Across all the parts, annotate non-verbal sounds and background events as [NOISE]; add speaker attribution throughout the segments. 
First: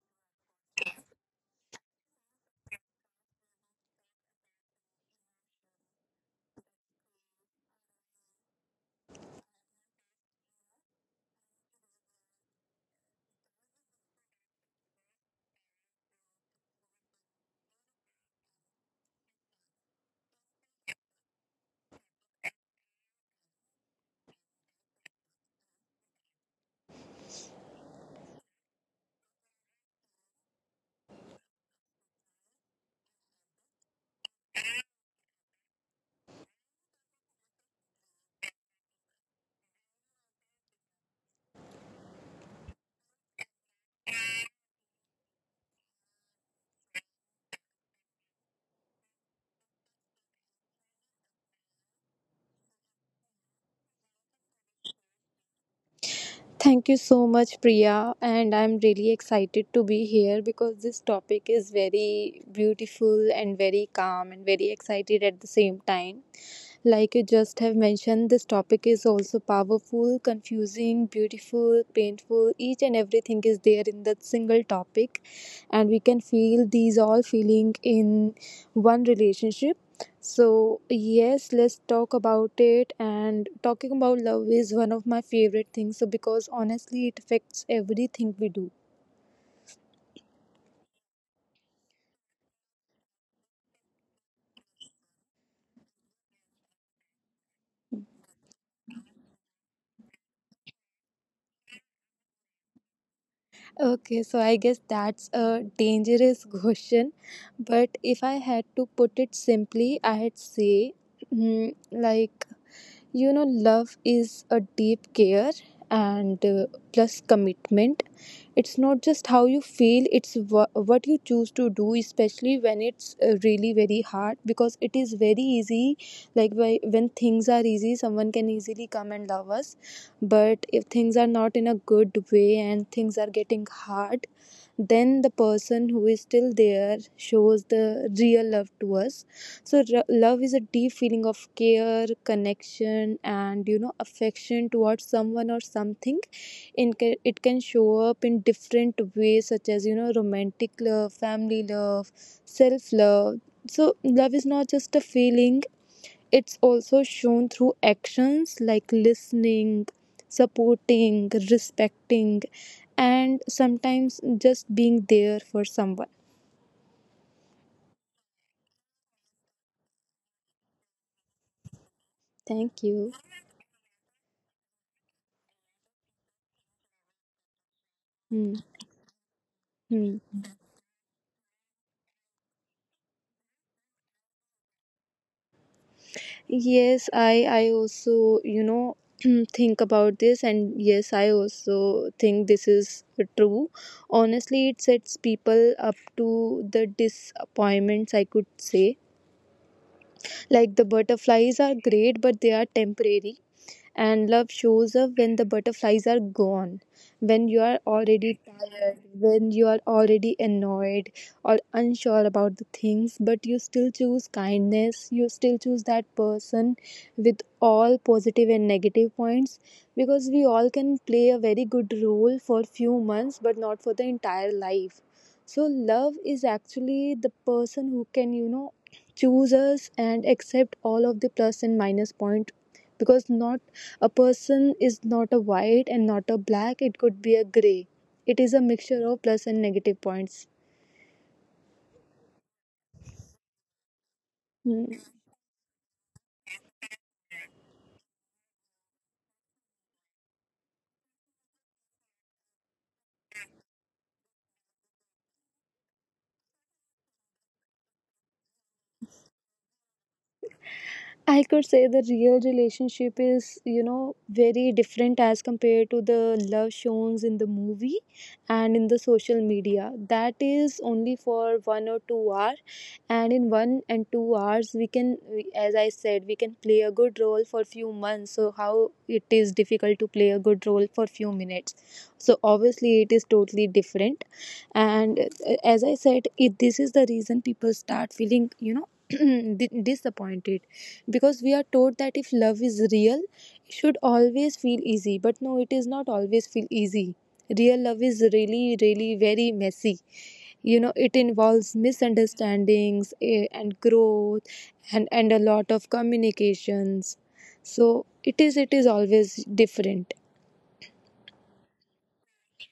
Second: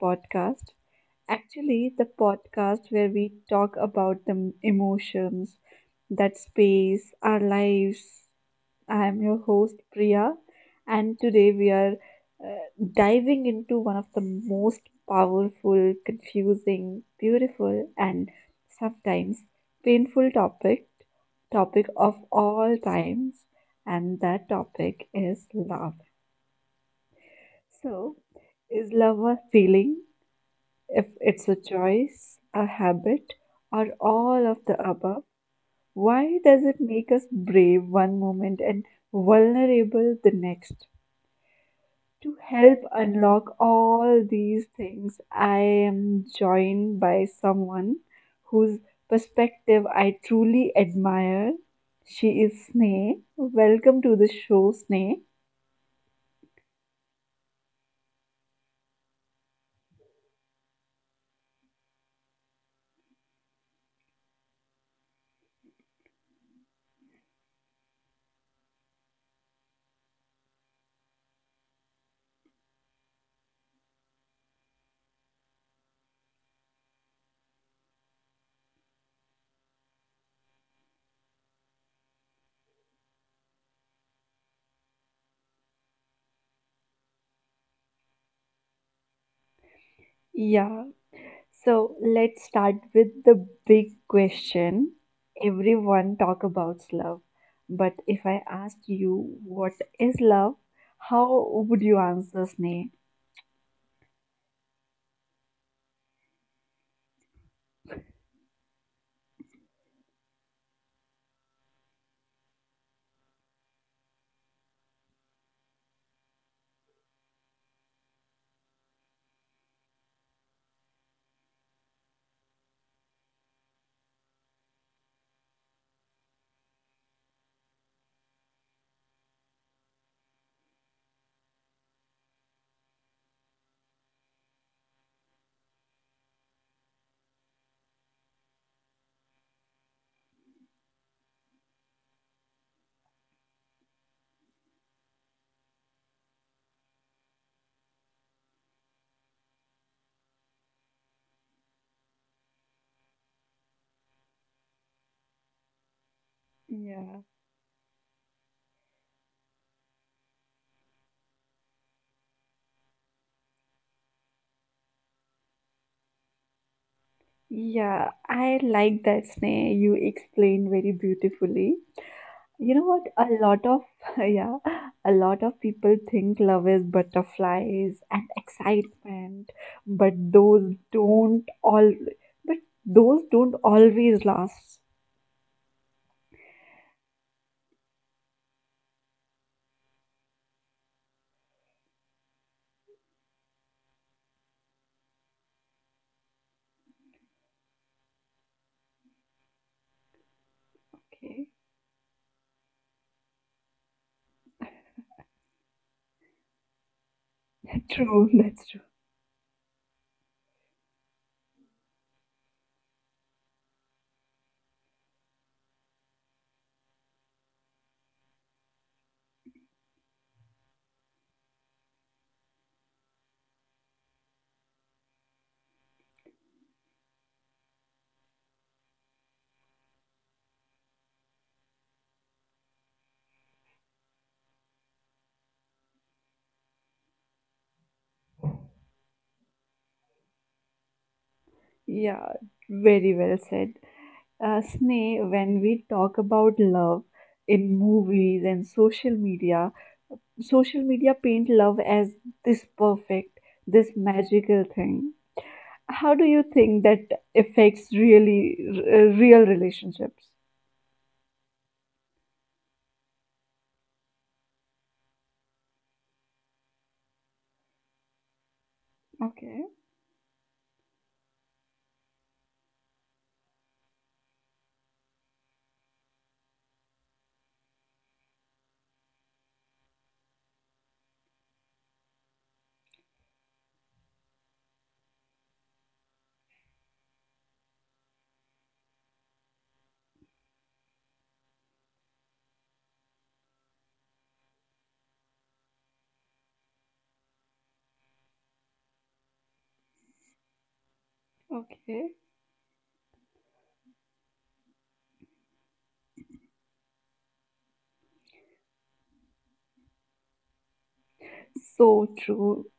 Speaker 1: podcast. The podcast where we talk about the emotions that space our lives. I am your host, Priya, and today we are uh, diving into one of the most powerful, confusing, beautiful, and sometimes painful topic of all times, and that topic is love. So, is love a feeling? If it's a choice, a habit, or all of the above, why does it make us brave one moment and vulnerable the next? To help unlock all these things, I am joined by someone whose perspective I truly admire. She is Sneh. Welcome to the show, Sneh.
Speaker 2: Thank you so much, Priya. And I'm really excited to be here because this topic is very beautiful and very calm and very excited at the same time. Like you just have mentioned, this topic is also powerful, confusing, beautiful, painful. Each and everything is there in that single topic, and we can feel these all feeling in one relationship. So, yes, let's talk about it. And talking about love is one of my favorite things. So, because honestly, it affects everything we do.
Speaker 1: Yeah, so let's start with the big question. Everyone talk about love, but if I asked you what is love, how would you answer, Sneh?
Speaker 2: Okay, so I guess that's a dangerous [LAUGHS] question. But if I had to put it simply, I'd say, mm, like, you know, love is a deep care and plus commitment. It's not just how you feel, it's what you choose to do, especially when it's really very hard, because it is very easy. When things are easy, someone can easily come and love us, but if things are not in a good way and things are getting hard, then the person who is still there shows the real love to us. So love is a deep feeling of care, connection, and you know, affection towards someone or something. It can show up in different ways, such as you know, romantic love, family love, self love. So love is not just a feeling, it's also
Speaker 1: Yeah.
Speaker 2: shown through actions like listening, supporting, respecting, and sometimes just being there for someone.
Speaker 1: Yeah, I like that, Sneh. You explained very beautifully. You know
Speaker 2: Thank
Speaker 1: what?
Speaker 2: you.
Speaker 1: A lot of [LAUGHS] yeah, a lot of people think love is butterflies and
Speaker 2: Hmm.
Speaker 1: excitement, but
Speaker 2: Hmm.
Speaker 1: those don't all but those don't always last.
Speaker 2: Yes, I also, you know, [CLEARS THROAT] think about this, and yes, I also think this is true. Honestly, it sets people up to the disappointments, I could say. Like the
Speaker 1: Okay.
Speaker 2: butterflies are great, but they are temporary, and love shows up when the butterflies are gone, when you are
Speaker 1: [LAUGHS] True,
Speaker 2: already
Speaker 1: that's true.
Speaker 2: tired, when you are already annoyed or unsure about the things, but you still choose kindness, you still choose that person with all positive and negative points, because we all can play a very good role for few months but not for the entire life. So love is actually the person who can, you know, choose us and accept all of the plus and minus point, because not a person is not a white and not a black, it could be a gray. It is a mixture of plus and negative points.
Speaker 1: Yeah, very well said.
Speaker 2: Hmm.
Speaker 1: Sneh, when we talk about love in movies and social media paint love as this perfect, this magical thing. How do you think that affects real relationships?
Speaker 2: I could say the real relationship is, you know, very different as compared to the love shown in the movie and in the social
Speaker 1: Okay,
Speaker 2: media. That is only for 1 or 2 hours, and in 1 and 2 hours we can, as I said, we can play a good role for few months, so how it is difficult to play a good role for few minutes. So obviously it is totally different. And as I said it, this is the reason people start feeling, you know, [CLEARS THROAT] disappointed, because we are taught that if love is real it should always feel easy, but no, it is not always feel easy. Real love is really very messy. You know, it involves
Speaker 1: okay.
Speaker 2: misunderstandings, and growth, and a lot of communications. So it is always different.
Speaker 1: That's so true.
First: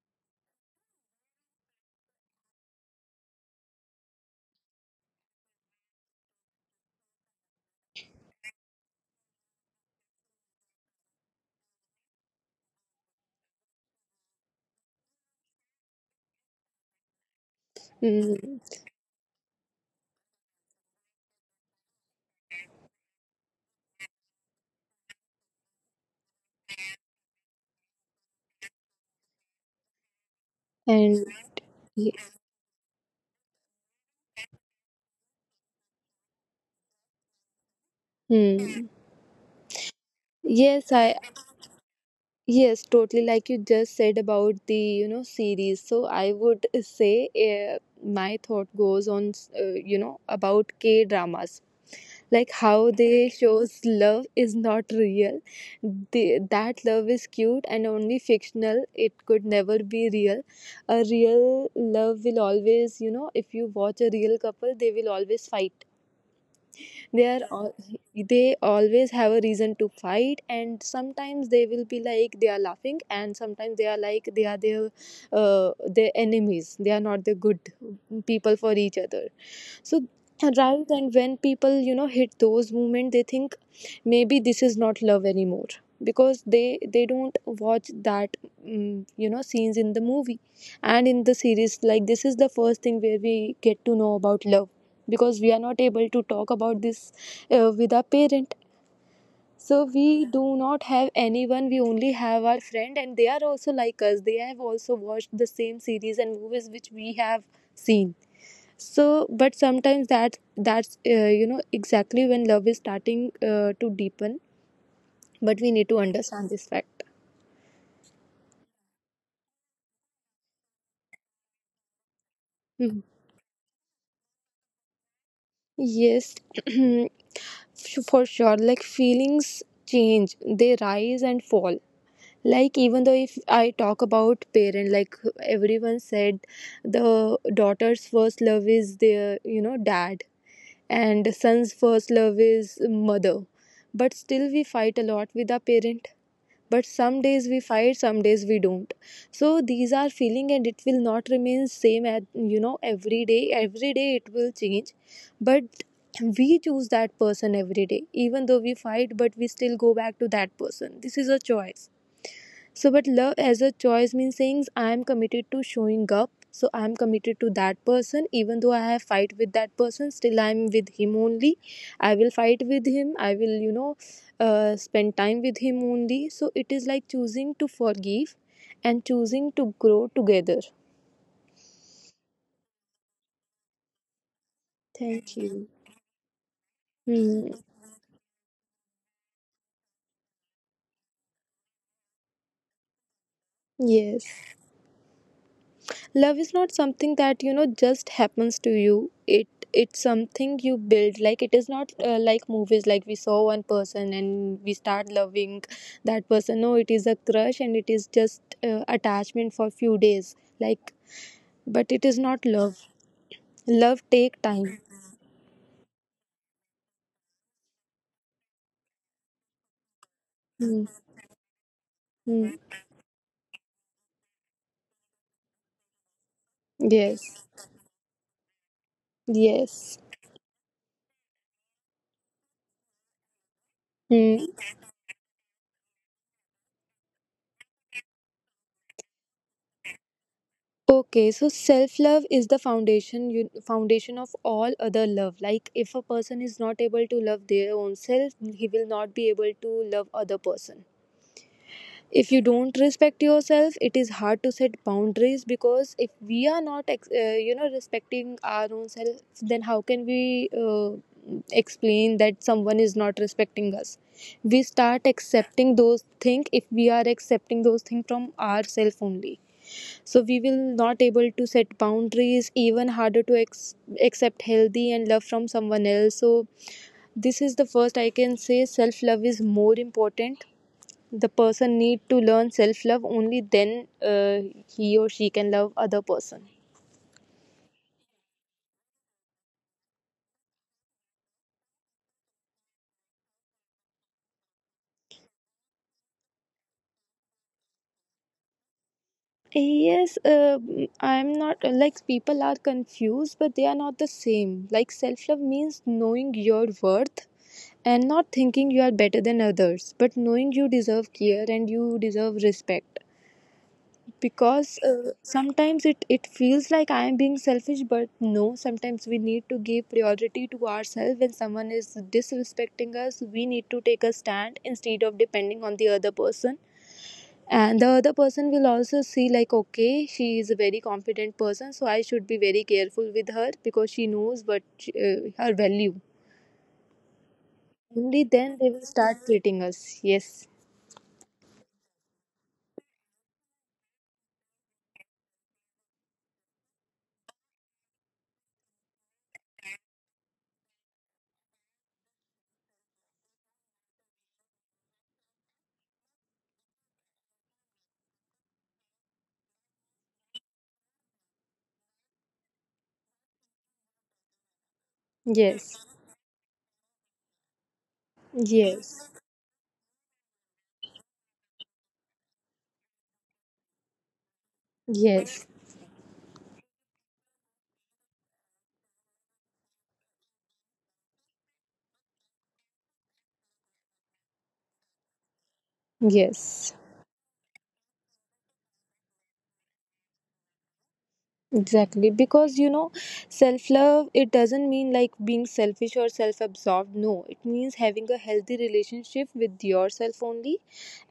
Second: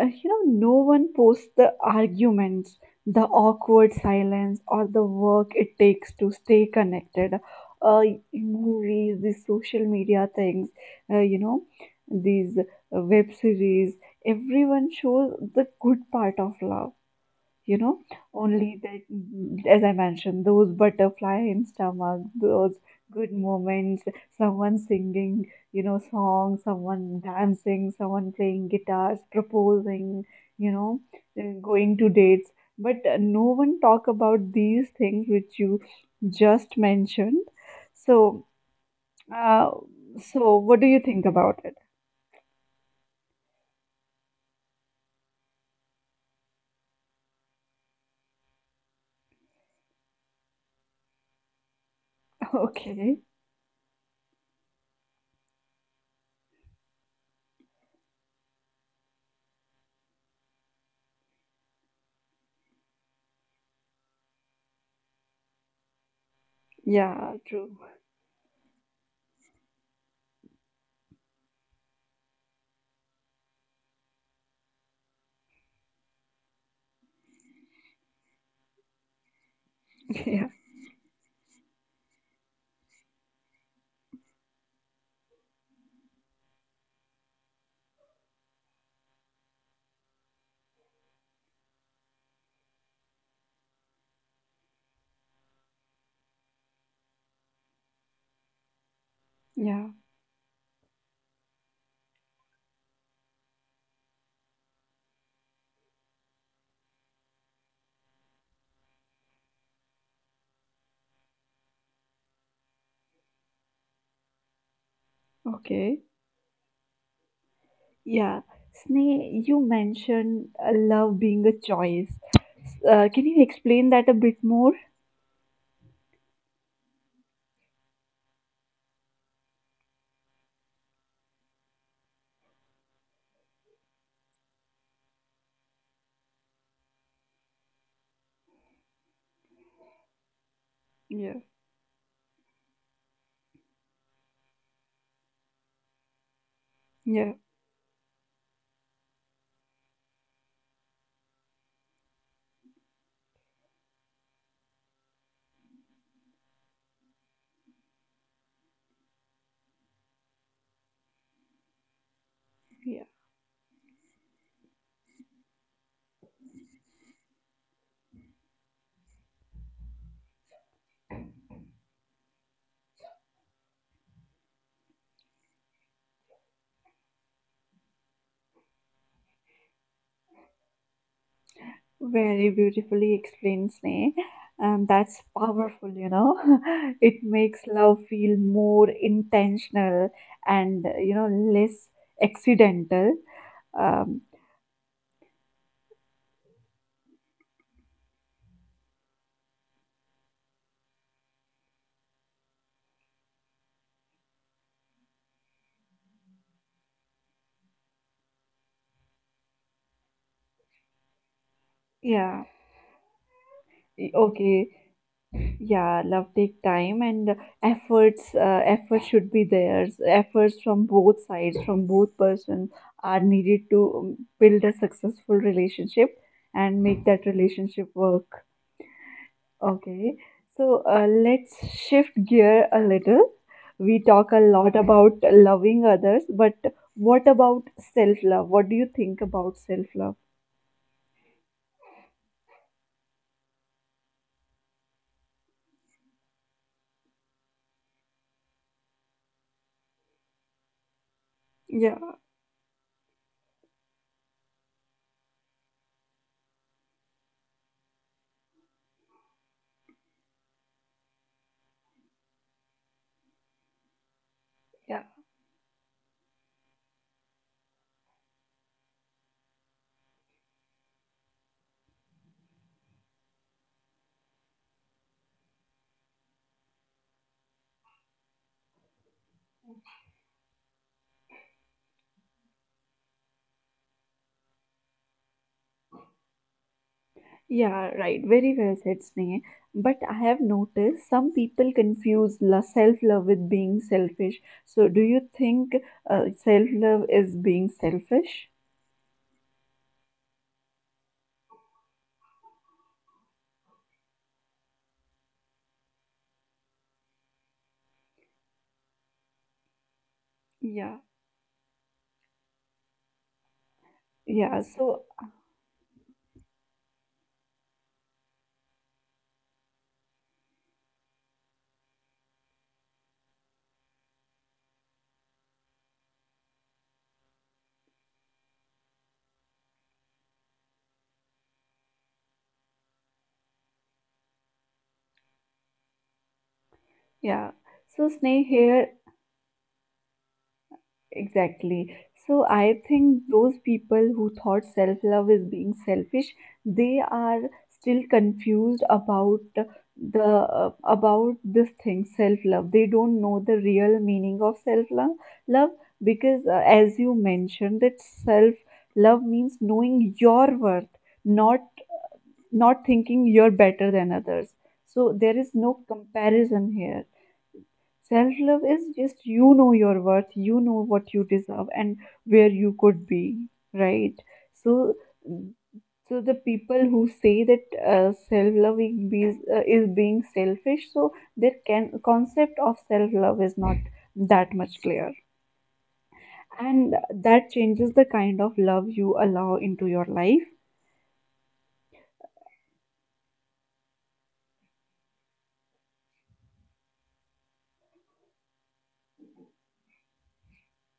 Speaker 1: You know, no one posts the arguments, the awkward silence, or the work it takes to stay connected. Uh, Movies, these social media things, uh, you know, these web series, everyone shows the good part of love, you know,
Speaker 2: Mm.
Speaker 1: only that, as I mentioned, those butterfly in stomach, those good moments, someone singing, you know, song, someone dancing, someone playing guitars, proposing, you know,
Speaker 2: and
Speaker 1: going
Speaker 2: y-
Speaker 1: to dates, but no one talk about these things which you just mentioned. So
Speaker 2: mm.
Speaker 1: uh, so what
Speaker 2: yes
Speaker 1: do you
Speaker 2: i
Speaker 1: think about it?
Speaker 2: yes, totally, like you just said about the, you know, series. So I would say, my thought goes on, you know, about K dramas, like
Speaker 1: [LAUGHS]
Speaker 2: how
Speaker 1: Okay.
Speaker 2: they shows love is not real. That love is cute and only fictional, it could never be real. A real love will always, you know, if you watch a real couple, they will always fight. they are
Speaker 1: Yeah,
Speaker 2: all,
Speaker 1: true.
Speaker 2: they always have a reason to fight, and sometimes they will be like they are laughing, and sometimes they are like they are their enemies, they are not the good people for each other. So
Speaker 1: [LAUGHS] Yeah.
Speaker 2: rather than, when people, you know, hit those moments, they think maybe this is not love anymore, because they don't watch that, mm, you know, scenes in the movie and in the series. Like this is the first thing where we get to know about love, because we are not able to talk about this, with our parent. So
Speaker 1: Yeah.
Speaker 2: we do not have anyone, we only have our friend, and they are also like us, they have also watched the same series and movies which we have seen. So but sometimes that's you know, exactly when love is starting to deepen, but we need to
Speaker 1: Okay.
Speaker 2: understand this fact.
Speaker 1: Yeah, Sneh, you mentioned love being a choice.
Speaker 2: Mhm.
Speaker 1: Can you explain that a bit more?
Speaker 2: Yes. [CLEARS THROAT] For sure, like feelings change, they rise and fall. Like even though if I talk about parent, like everyone said, the daughter's first love is their, you know, dad, and the
Speaker 1: Yeah,
Speaker 2: son's first love is mother. But still we fight a lot with our parent. But some
Speaker 1: yeah,
Speaker 2: days we fight, some days we don't. So these are feeling and it will not remain same at, you know, every day, every day it will change. But we choose that person every day, even though we fight, but we still go back to that person. This is a choice. So, but
Speaker 1: yeah.
Speaker 2: love as a choice means saying I am committed to showing up. So, I am committed to that person. Even though I have fight with that person, still I am with him only. I will fight with him. I will, you know, spend time with him only. So, it is like choosing to forgive and choosing to grow together.
Speaker 1: Very beautifully explained, Sneh. And that's
Speaker 2: Thank you.
Speaker 1: powerful, you know. [LAUGHS] It
Speaker 2: Hmm.
Speaker 1: makes love feel more intentional and, less accidental.
Speaker 2: Yes.
Speaker 1: Um,
Speaker 2: Love is not something that you know just happens to you, it it's something you build. Like it is not, like movies, like we saw one person and we start loving that person. No, it is a crush and it is just, attachment for few days. Like but it is not
Speaker 1: yeah,
Speaker 2: love. Love take time.
Speaker 1: okay. Yeah, love take time and efforts. Effort should be there. Efforts from
Speaker 2: Mm-hmm.
Speaker 1: both sides, from both persons are needed to build a successful relationship and make that
Speaker 2: Yes.
Speaker 1: relationship work.
Speaker 2: Yes.
Speaker 1: Okay, so let's shift gear a little. We talk
Speaker 2: Hmm.
Speaker 1: a lot about loving others, but what about self love? What do you think about self love?
Speaker 2: Okay, so self love is the foundation, foundation of all other love. Like if a person is not able to love their own self, he will not be able to love other person.
Speaker 1: Yeah,
Speaker 2: If you don't respect yourself, it is hard to set boundaries, because if we are not you know, respecting our own self, then how can we explain that someone is not respecting us? We start
Speaker 1: yeah.
Speaker 2: accepting those things if we are accepting those things from ourselves only. So we will not able to set boundaries, even harder to accept healthy and love from someone else. So this is the first, I can say self love is more important. The person need to learn self love, only then he or she can love other person.
Speaker 1: Yeah, right. Very well said, Sneh. But I have noticed some people confuse self-love with being selfish. So, do you think self-love is being selfish?
Speaker 2: Yes. I'm not, like people are confused, but they are not the same. Like self love means knowing your worth, and not thinking you are better than others, but knowing you
Speaker 1: Yeah,
Speaker 2: deserve care and you deserve respect.
Speaker 1: yeah.
Speaker 2: Because
Speaker 1: So,
Speaker 2: sometimes it feels like I am being selfish, but no, sometimes we need to give priority to ourselves. When someone is disrespecting us, we need to take a stand instead of depending on the other person. And the other person will also see, like, okay, she is a very confident person, so I should be very careful with her because she knows what, her value.
Speaker 1: yeah. So,
Speaker 2: Only
Speaker 1: Sneh,
Speaker 2: then they will
Speaker 1: here
Speaker 2: start treating us. Yes.
Speaker 1: exactly. So I think those people who thought self-love is being selfish, they are still confused about the about this thing, self-love. They don't know the real meaning of self-love love because as you mentioned that self-love means knowing your worth, not not thinking you're better than others. So there
Speaker 2: Yes.
Speaker 1: is no comparison here. Self love is
Speaker 2: Yes.
Speaker 1: just, you know, your worth, you know what you deserve and where you could be, right? So,
Speaker 2: Yes.
Speaker 1: so the people who say that self love is, is being selfish, so their concept of self love is not that much clear,
Speaker 2: Yes.
Speaker 1: and that changes the kind of love you allow into your life.
Speaker 2: Exactly, because you know, self love it doesn't mean like being selfish or self absorbed. No, it means having a healthy relationship with yourself only.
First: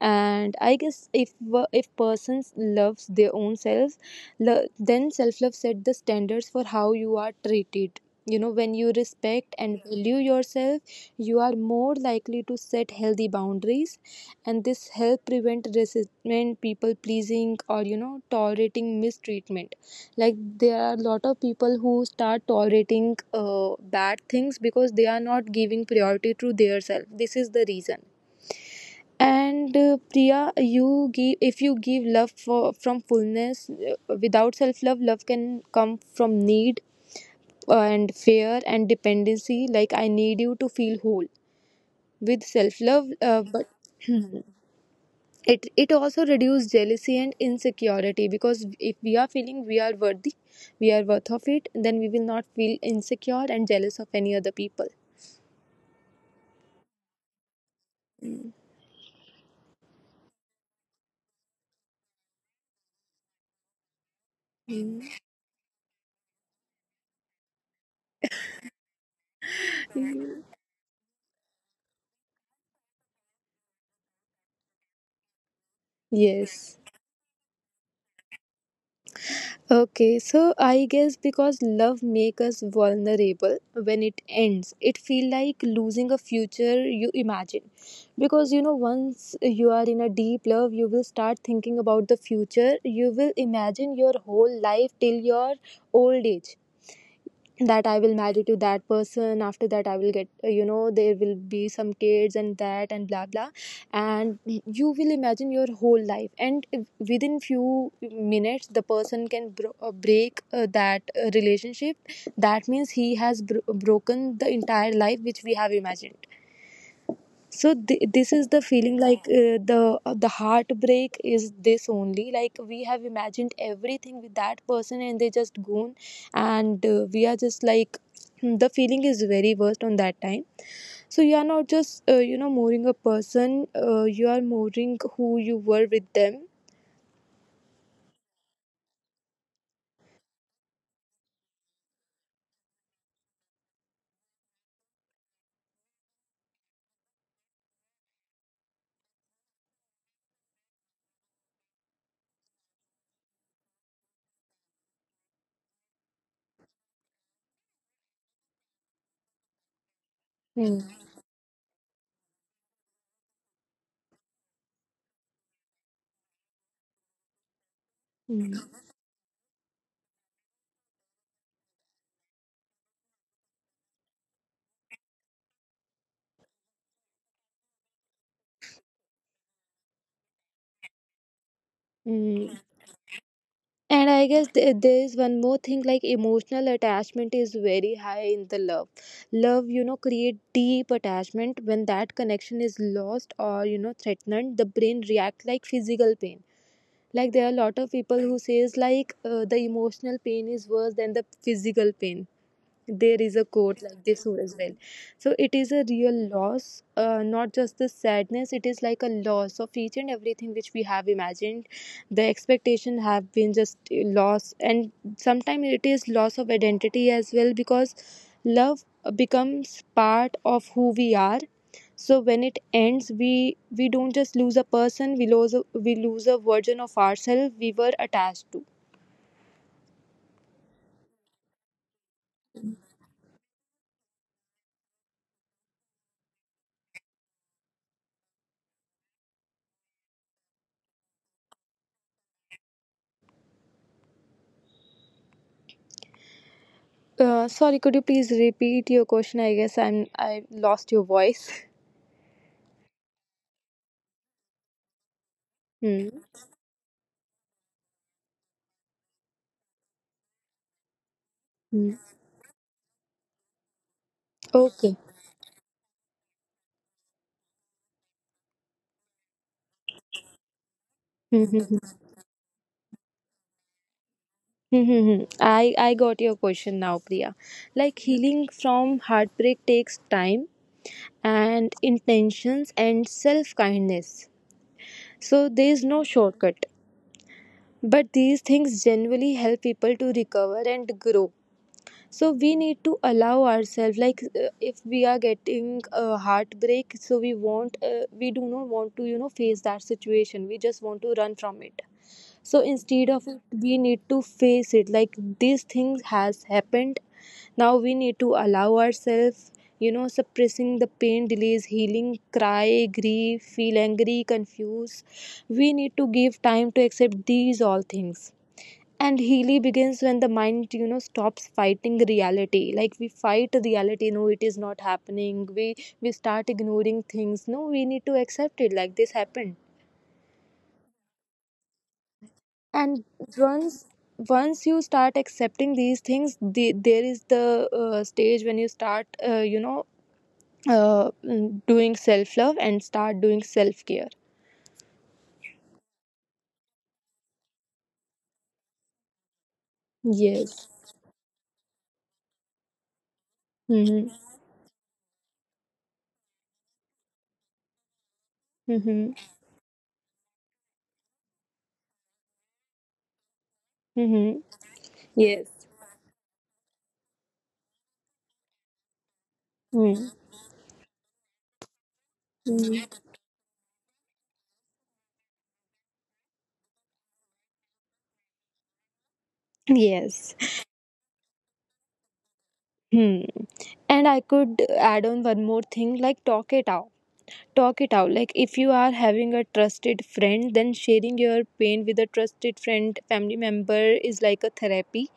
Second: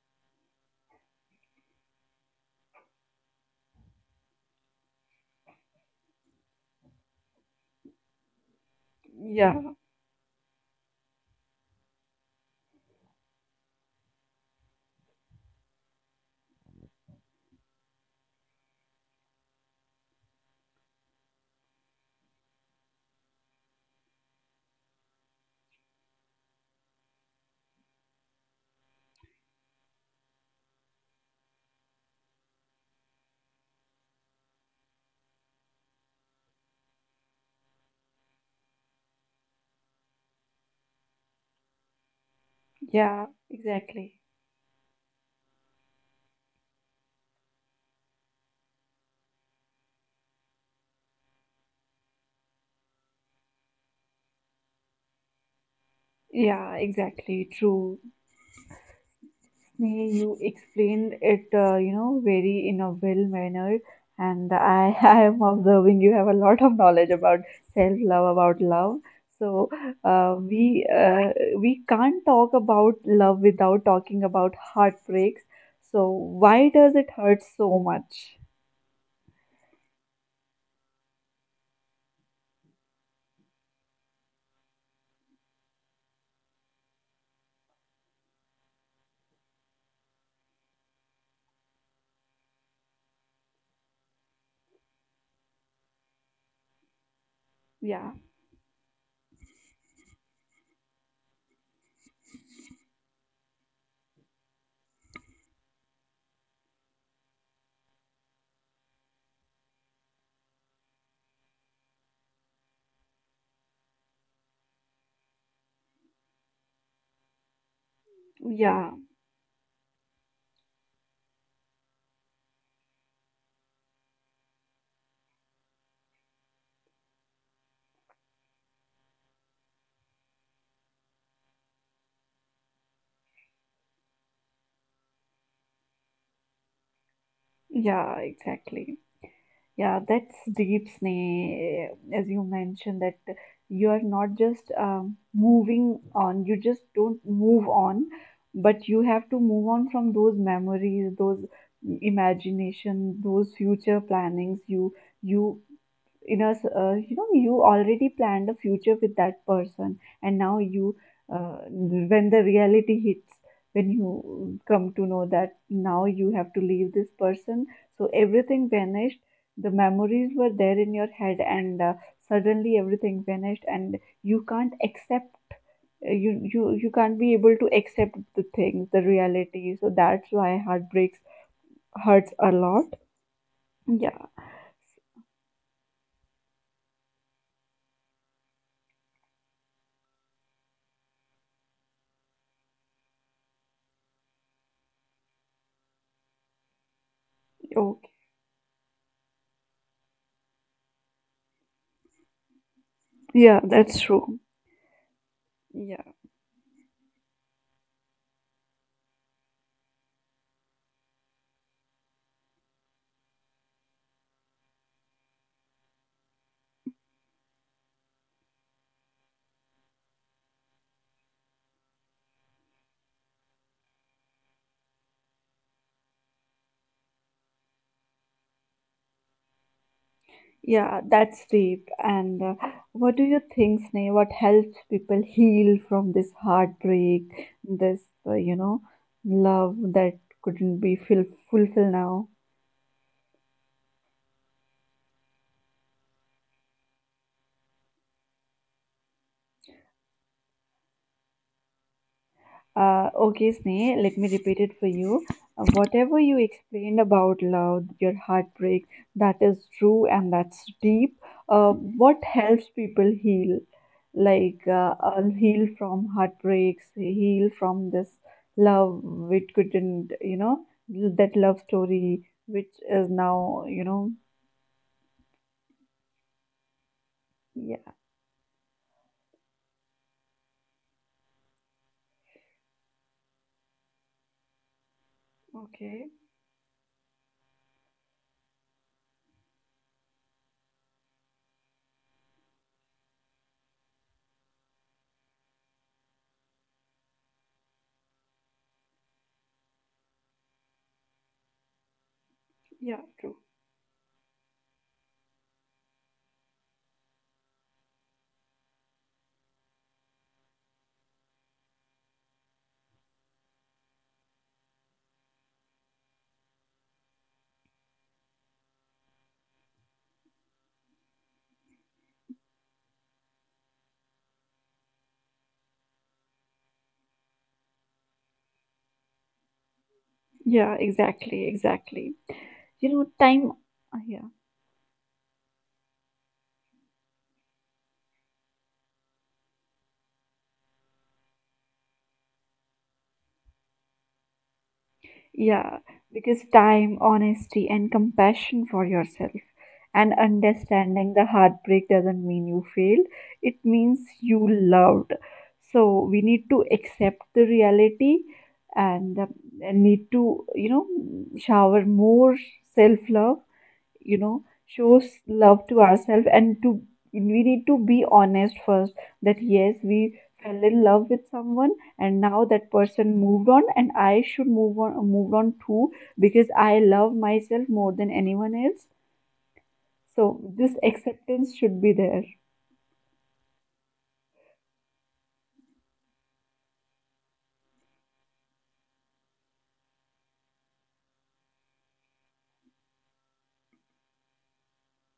Speaker 2: And I guess if if persons loves their own selves, then self love set the standards for how you are treated. You know, when you respect
Speaker 1: Yeah,
Speaker 2: and Yeah. value yourself, you are more likely to set healthy boundaries, and this help prevent resentment, people pleasing, or tolerating mistreatment like there are a lot of people who start tolerating bad things because they are not giving priority to their self. This is the reason. And Priya, you give if you give love for, from fullness without self love, love can come from need and fear and dependency, like I need you to feel whole with self love
Speaker 1: yeah,
Speaker 2: but [CLEARS THROAT]
Speaker 1: exactly.
Speaker 2: it also reduces jealousy and insecurity, because if we are feeling we are worthy, we are worth of it, then we will not feel insecure and jealous of any other people.
Speaker 1: Yeah, exactly. True. You explained it, very in a well manner, and I, [LAUGHS] I am observing you have a lot of knowledge about self-love, about love. So we can't talk about love without talking about heartbreaks. So why
Speaker 2: Yes.
Speaker 1: does it hurt so much?
Speaker 2: Okay, so I guess because love makes us vulnerable, when it ends it feel like losing a future you imagine, because you know once you are in a deep love you will start thinking about the future, you will imagine your whole life till your old age. That I
Speaker 1: Yeah,
Speaker 2: will marry to that person, after that I will get you know, there will be some kids and that and blah blah. And you will imagine your whole life, and within few minutes the person can break that relationship. That means he has broken the entire life which we have imagined. So this is the
Speaker 1: yeah,
Speaker 2: feeling, like the heartbreak is this only, like we have imagined everything with that person and they just gone. And we are just like, hmm, the feeling is very worst on that time. So you are not just you know, mooring a person, you are mooring who you were with them.
Speaker 1: yeah, exactly. Yeah, that's deep, Sneh, as you mentioned, that you are not just moving on, you just don't move on, but you have to move on from those memories, those imagination, those future plannings. You in us You know, you already planned a future with that person, and now you
Speaker 2: Mm.
Speaker 1: when the reality hits, when you come to know that now you have to leave this person, so everything
Speaker 2: Mm.
Speaker 1: vanished. The memories were there in your head, and suddenly everything vanished, and you can't accept you can't be able to accept the things, the reality, so that's why heartbreaks hurts a
Speaker 2: Mm.
Speaker 1: lot.
Speaker 2: And
Speaker 1: Yeah.
Speaker 2: I guess there is one more thing, like emotional attachment is very high in the love. Love, you know, create deep attachment. When that connection is lost or you know threatened, the brain react like physical pain. Like there are a lot of
Speaker 1: Okay.
Speaker 2: people who says like the emotional pain is worse than the physical pain. There is a
Speaker 1: Yeah,
Speaker 2: quote
Speaker 1: that's
Speaker 2: like this
Speaker 1: true.
Speaker 2: one as well. So it is a
Speaker 1: Yeah.
Speaker 2: real loss, not just the sadness, it is like a loss of each and everything which we have imagined. The expectation have been just loss, and sometimes it is loss of identity as well, because love becomes part of who we are. So when it ends, we don't just lose a person, we lose a version of ourselves we were attached to.
Speaker 1: Yeah, that's deep. And what do you think, Sneh? What helps people heal from this heartbreak, this, uh, you know, love that couldn't be fulfilled now?
Speaker 2: Sorry, could you please repeat your question? I guess I lost your voice. [LAUGHS]
Speaker 1: Okay, Sneh, let me repeat it for you.
Speaker 2: Hmm.
Speaker 1: Whatever you explained about love, your heartbreak, that is true and that's deep.
Speaker 2: Hmm.
Speaker 1: What helps people heal? Like,
Speaker 2: Okay.
Speaker 1: I'll heal from heartbreaks, heal from this love which couldn't, you know, that
Speaker 2: Hmm, hmm,
Speaker 1: love
Speaker 2: hmm.
Speaker 1: story which is now, you know,
Speaker 2: Hmm, hmm, hmm. I got your question now, Priya.
Speaker 1: yeah,
Speaker 2: Like healing from heartbreak takes time and intentions and self kindness. So there is no
Speaker 1: okay,
Speaker 2: shortcut. But these things generally help people to recover and grow. So we need to allow ourselves, like if we are getting a heartbreak, so we won't we do not want to you know face that situation, we just want to run from it. So
Speaker 1: yeah,
Speaker 2: instead of
Speaker 1: true.
Speaker 2: it, we need to face it. Like these things has happened, now we need to allow ourselves. You know, suppressing the pain delays healing. Cry, grieve, feel angry, confused. We need to give time to accept these all things. And healing begins when the mind you know stops fighting reality. Like we fight reality, no it is not happening, we start ignoring things. No, we need to accept it like this happened.
Speaker 1: Yeah, exactly, exactly. You
Speaker 2: And
Speaker 1: know, time,
Speaker 2: once
Speaker 1: yeah.
Speaker 2: once you start accepting these things, the, there is the stage when you start you know, doing self love and start doing self care.
Speaker 1: Yeah, because time, honesty, and compassion for yourself and
Speaker 2: Yes.
Speaker 1: understanding the heartbreak doesn't mean you failed, it means
Speaker 2: Mm-hmm.
Speaker 1: you loved. So we need to accept the reality
Speaker 2: Mm-hmm.
Speaker 1: and um, and need to, you know, shower more self love, you
Speaker 2: Mm-hmm.
Speaker 1: know, shows
Speaker 2: Yes.
Speaker 1: love to ourselves and to, we need to be honest first, that yes, we
Speaker 2: Mm-hmm.
Speaker 1: fell in love with someone, and now that
Speaker 2: Mm-hmm.
Speaker 1: person moved on and I should move on too, because I love myself more than anyone else,
Speaker 2: Yes.
Speaker 1: so this acceptance should be there.
Speaker 2: Hmm. And I could add on one more thing, like talk it out. Talk it out, like if you are having a trusted friend, then sharing your pain with a trusted friend, family member is like a therapy.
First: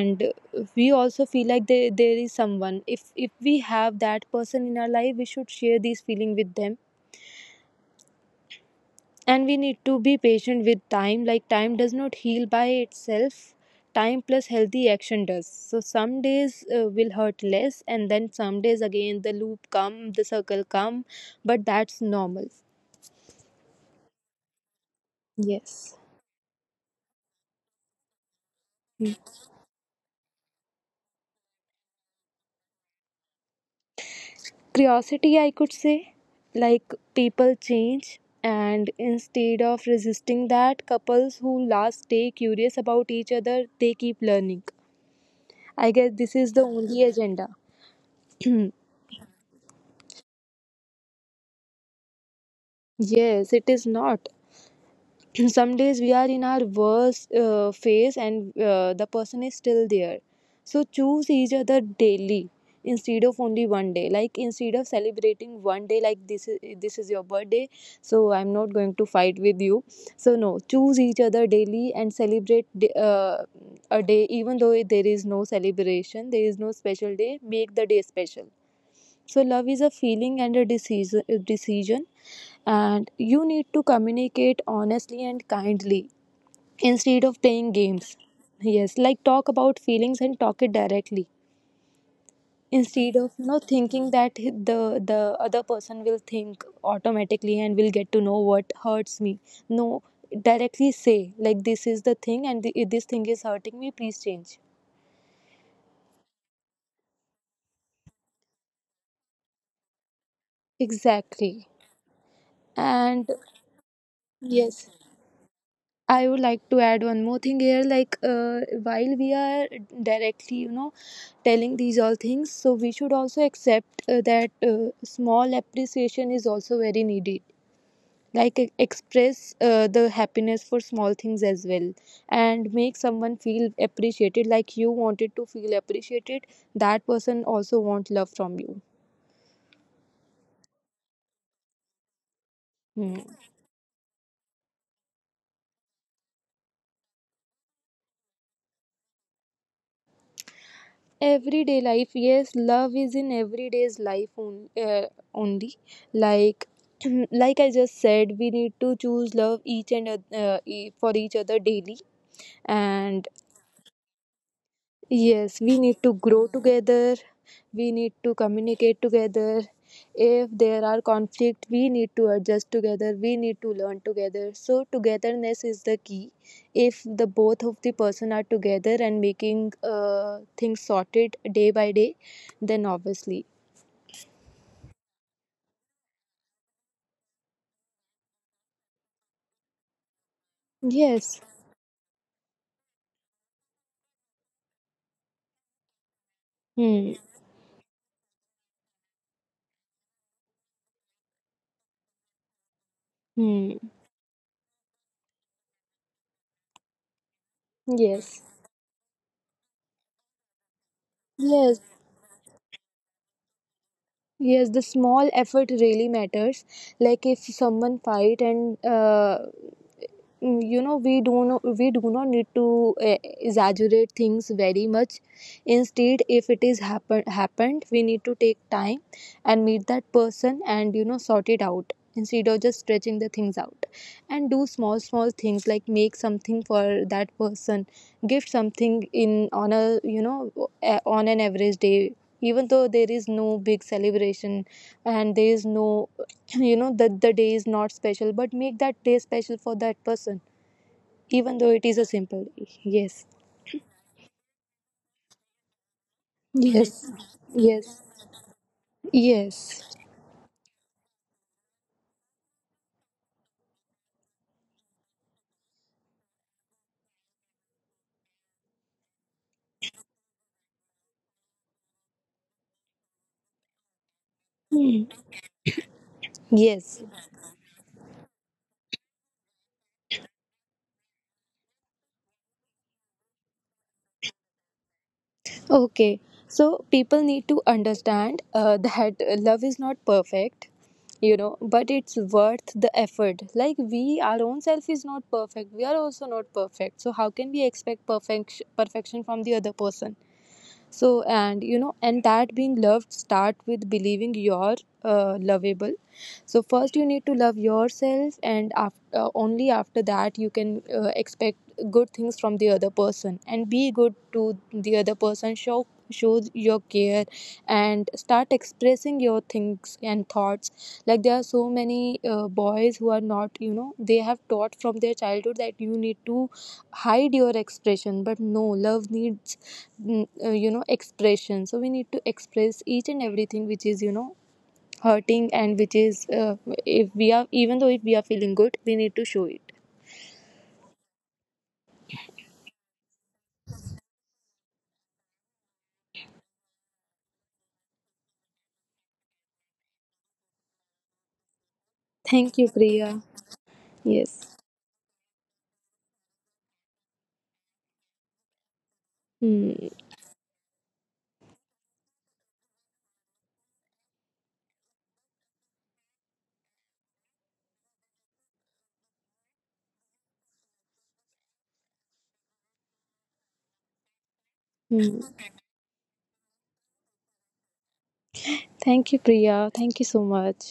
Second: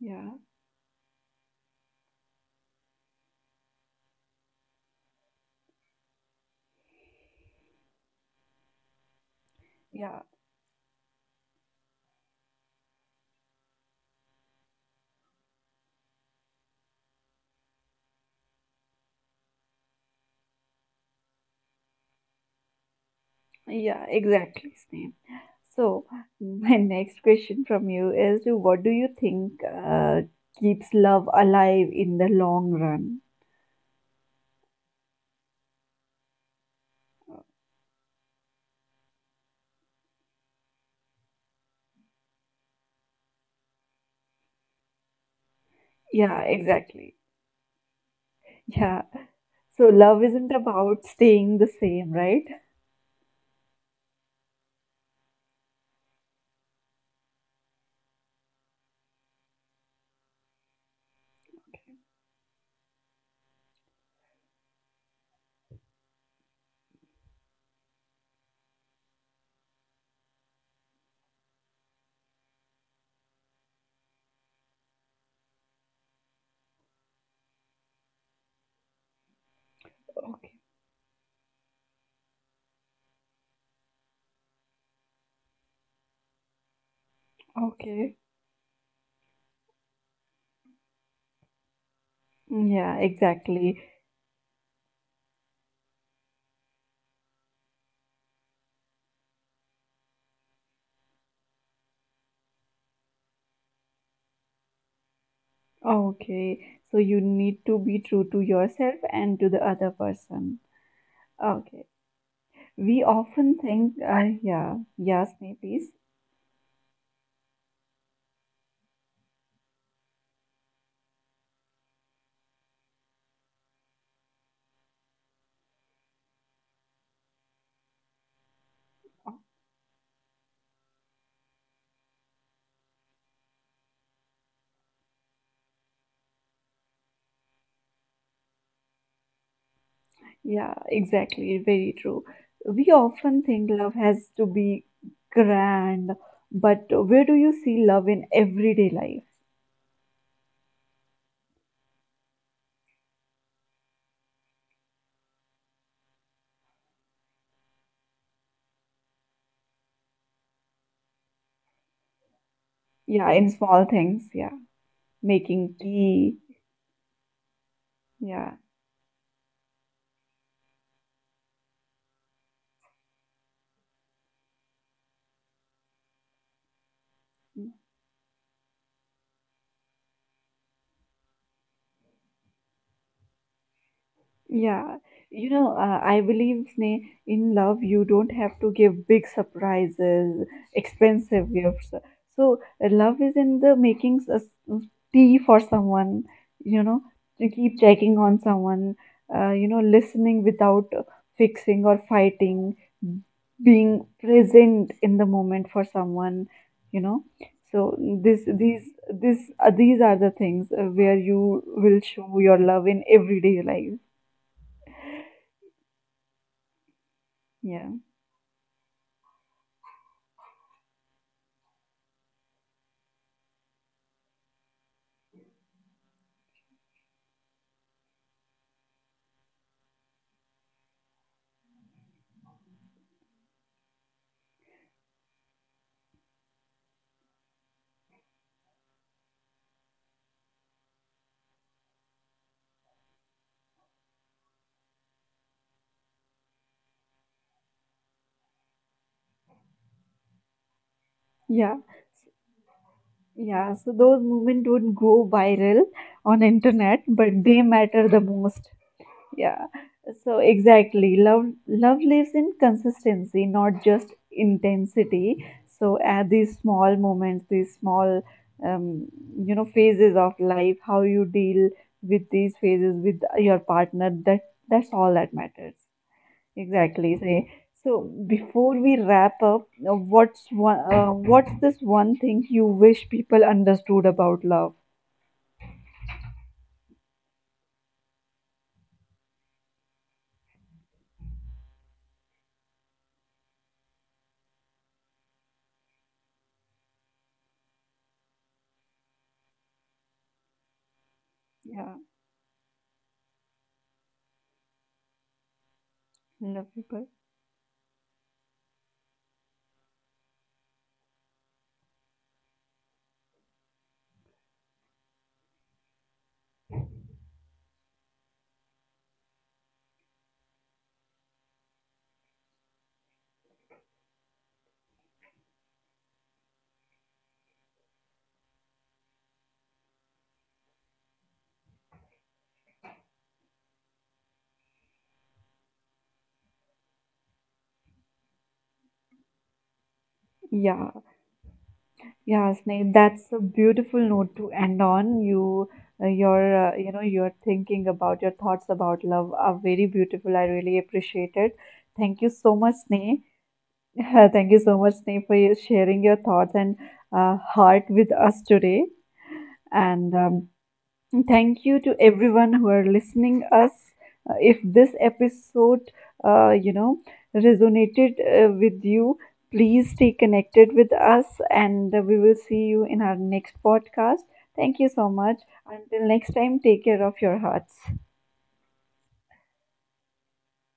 Speaker 1: Yeah,
Speaker 2: we also feel like there is someone, if we have that person in our life we should share these feeling with them. And we need to be
Speaker 1: yeah
Speaker 2: patient with time, like time does not heal by itself, time plus healthy action does. So some days will hurt less, and then some days again the loop come, the circle come, but that's normal.
Speaker 1: yeah exactly same.
Speaker 2: Yes.
Speaker 1: So [LAUGHS] my next question from you is, what do you think keeps love alive in the long run?
Speaker 2: Curiosity, I could say. Like people change, and instead of resisting that, couples who last stay curious about each other, they keep learning. I guess
Speaker 1: Yeah,
Speaker 2: this is the only
Speaker 1: exactly.
Speaker 2: agenda. [CLEARS THROAT]
Speaker 1: Yeah. So love isn't about staying the same, right?
Speaker 2: Yes, it is not. [CLEARS THROAT] Some days we are in our worst phase, and the person is still there. So choose each other daily instead of only one day, like instead of celebrating one day like this is your birthday, so I'm not going to fight with you. So no, choose each other daily and celebrate a day, even though there is no celebration, there is no special day, make the day special. So love is a
Speaker 1: Okay.
Speaker 2: feeling and a decision. And you need to communicate honestly and kindly, instead of playing
Speaker 1: Okay.
Speaker 2: games. Yes, like talk about feelings and talk it directly,
Speaker 1: Yeah,
Speaker 2: instead of you know
Speaker 1: exactly.
Speaker 2: thinking that the other person will think automatically and will get to know what hurts me. No, directly say like this is the thing, and the, this thing is hurting me. Please change.
Speaker 1: Okay. So you need to be true to yourself and to the other person.
Speaker 2: Exactly.
Speaker 1: Okay. We
Speaker 2: And
Speaker 1: often think, yeah,
Speaker 2: yes,
Speaker 1: yes, please.
Speaker 2: I would like to add one more thing here. Like, while we are directly, you know, telling these all things, so we should also accept that small appreciation is also very needed. Like, express the happiness for small things as well, and make someone feel appreciated, like you wanted to feel appreciated. That person also want love from you.
Speaker 1: Yeah, exactly. Very true. We
Speaker 2: Hmm.
Speaker 1: often think love has to be grand, but where do you see love in everyday life?
Speaker 2: Everyday life, yes, love is in everyday's life on, only, like [CLEARS THROAT] like I just said, we need to choose love each and for each other daily.
Speaker 1: Yeah,
Speaker 2: And
Speaker 1: in small things. Yeah,
Speaker 2: yes,
Speaker 1: making
Speaker 2: we need to
Speaker 1: tea.
Speaker 2: grow together, we need to
Speaker 1: Yeah.
Speaker 2: communicate together. If there are conflict, we need to adjust together, we need to learn together, so togetherness is the key. If the both of the person are together and making things sorted day by day, then obviously
Speaker 1: Yeah, you know, I believe Sneh, in love you don't have to give big surprises,
Speaker 2: yes.
Speaker 1: expensive gifts. So love is in the making a tea for someone, you know,
Speaker 2: Hmm.
Speaker 1: to keep checking on someone, listening without fixing or fighting,
Speaker 2: Hmm.
Speaker 1: being present in the moment for someone, you know. So this
Speaker 2: Yes.
Speaker 1: these this these are the things where you
Speaker 2: Yes.
Speaker 1: will show your love in everyday life.
Speaker 2: Yes, the small effort really matters. Like if
Speaker 1: Yeah,
Speaker 2: someone fight and you know, we do not need to exaggerate things very much. Instead, if it is happened, we need to take time and meet that person and you know sort it out, instead of just stretching the things out. And do small small things, like make something for that person, gift something in, on a, you know on an average day, even though there is no big celebration, and there is no [CLEARS THROAT] you know, that the day is not special, but make that day special for that person, even though
Speaker 1: yeah,
Speaker 2: it is a simple. Yes.
Speaker 1: yeah. So those moments don't go viral on
Speaker 2: Yes.
Speaker 1: internet, but they
Speaker 2: Yes.
Speaker 1: matter the most. Yeah.
Speaker 2: Yes.
Speaker 1: So exactly, love love lives in consistency, not just intensity. So at these small moments, these small um, you know, phases of life, how you deal with these phases with your partner, that that's all that matters.
Speaker 2: Yes.
Speaker 1: Exactly. Say so. Before we wrap up, what's one? What's this one thing you wish people understood about love?
Speaker 2: Okay, so people need to understand that love is not perfect, you know, but it's worth the effort. Like we, our own self is not perfect, we are also not perfect, so how can we expect perfection from the other person. So, and you
Speaker 1: Yeah,
Speaker 2: know, and that being loved start with believing you're lovable. So
Speaker 1: love
Speaker 2: first
Speaker 1: people.
Speaker 2: you need to love yourself, and after only after that you can expect good things from the other person, and be good to the other person. Show, show your care, and start expressing your things and thoughts. Like there are so many boys who are not, you know, they have taught from their childhood that you need to hide your expression, but no, love needs you know, expression. So we need to express each and everything which is you know hurting and which is if we are, even though if we are feeling good, we need to show it.
Speaker 1: Yeah, yeah, Sneh. That's a beautiful note to end on. You, your thinking about your thoughts about love are very beautiful. I really appreciate it. Thank you
Speaker 2: Thank
Speaker 1: so
Speaker 2: you,
Speaker 1: much,
Speaker 2: Priya.
Speaker 1: Sneh. [LAUGHS]
Speaker 2: Yes.
Speaker 1: Thank you so much, Sneh, for sharing your thoughts and heart with us today.
Speaker 2: Hmm.
Speaker 1: And and thank you to everyone who are listening us. If this episode, uh, you know, resonated with you, please stay connected with us, and we will see you in our next podcast. Thank you so
Speaker 2: Hmm.
Speaker 1: much. Until next time, take care of your hearts.
Speaker 2: Thank you, Priya, thank you so much.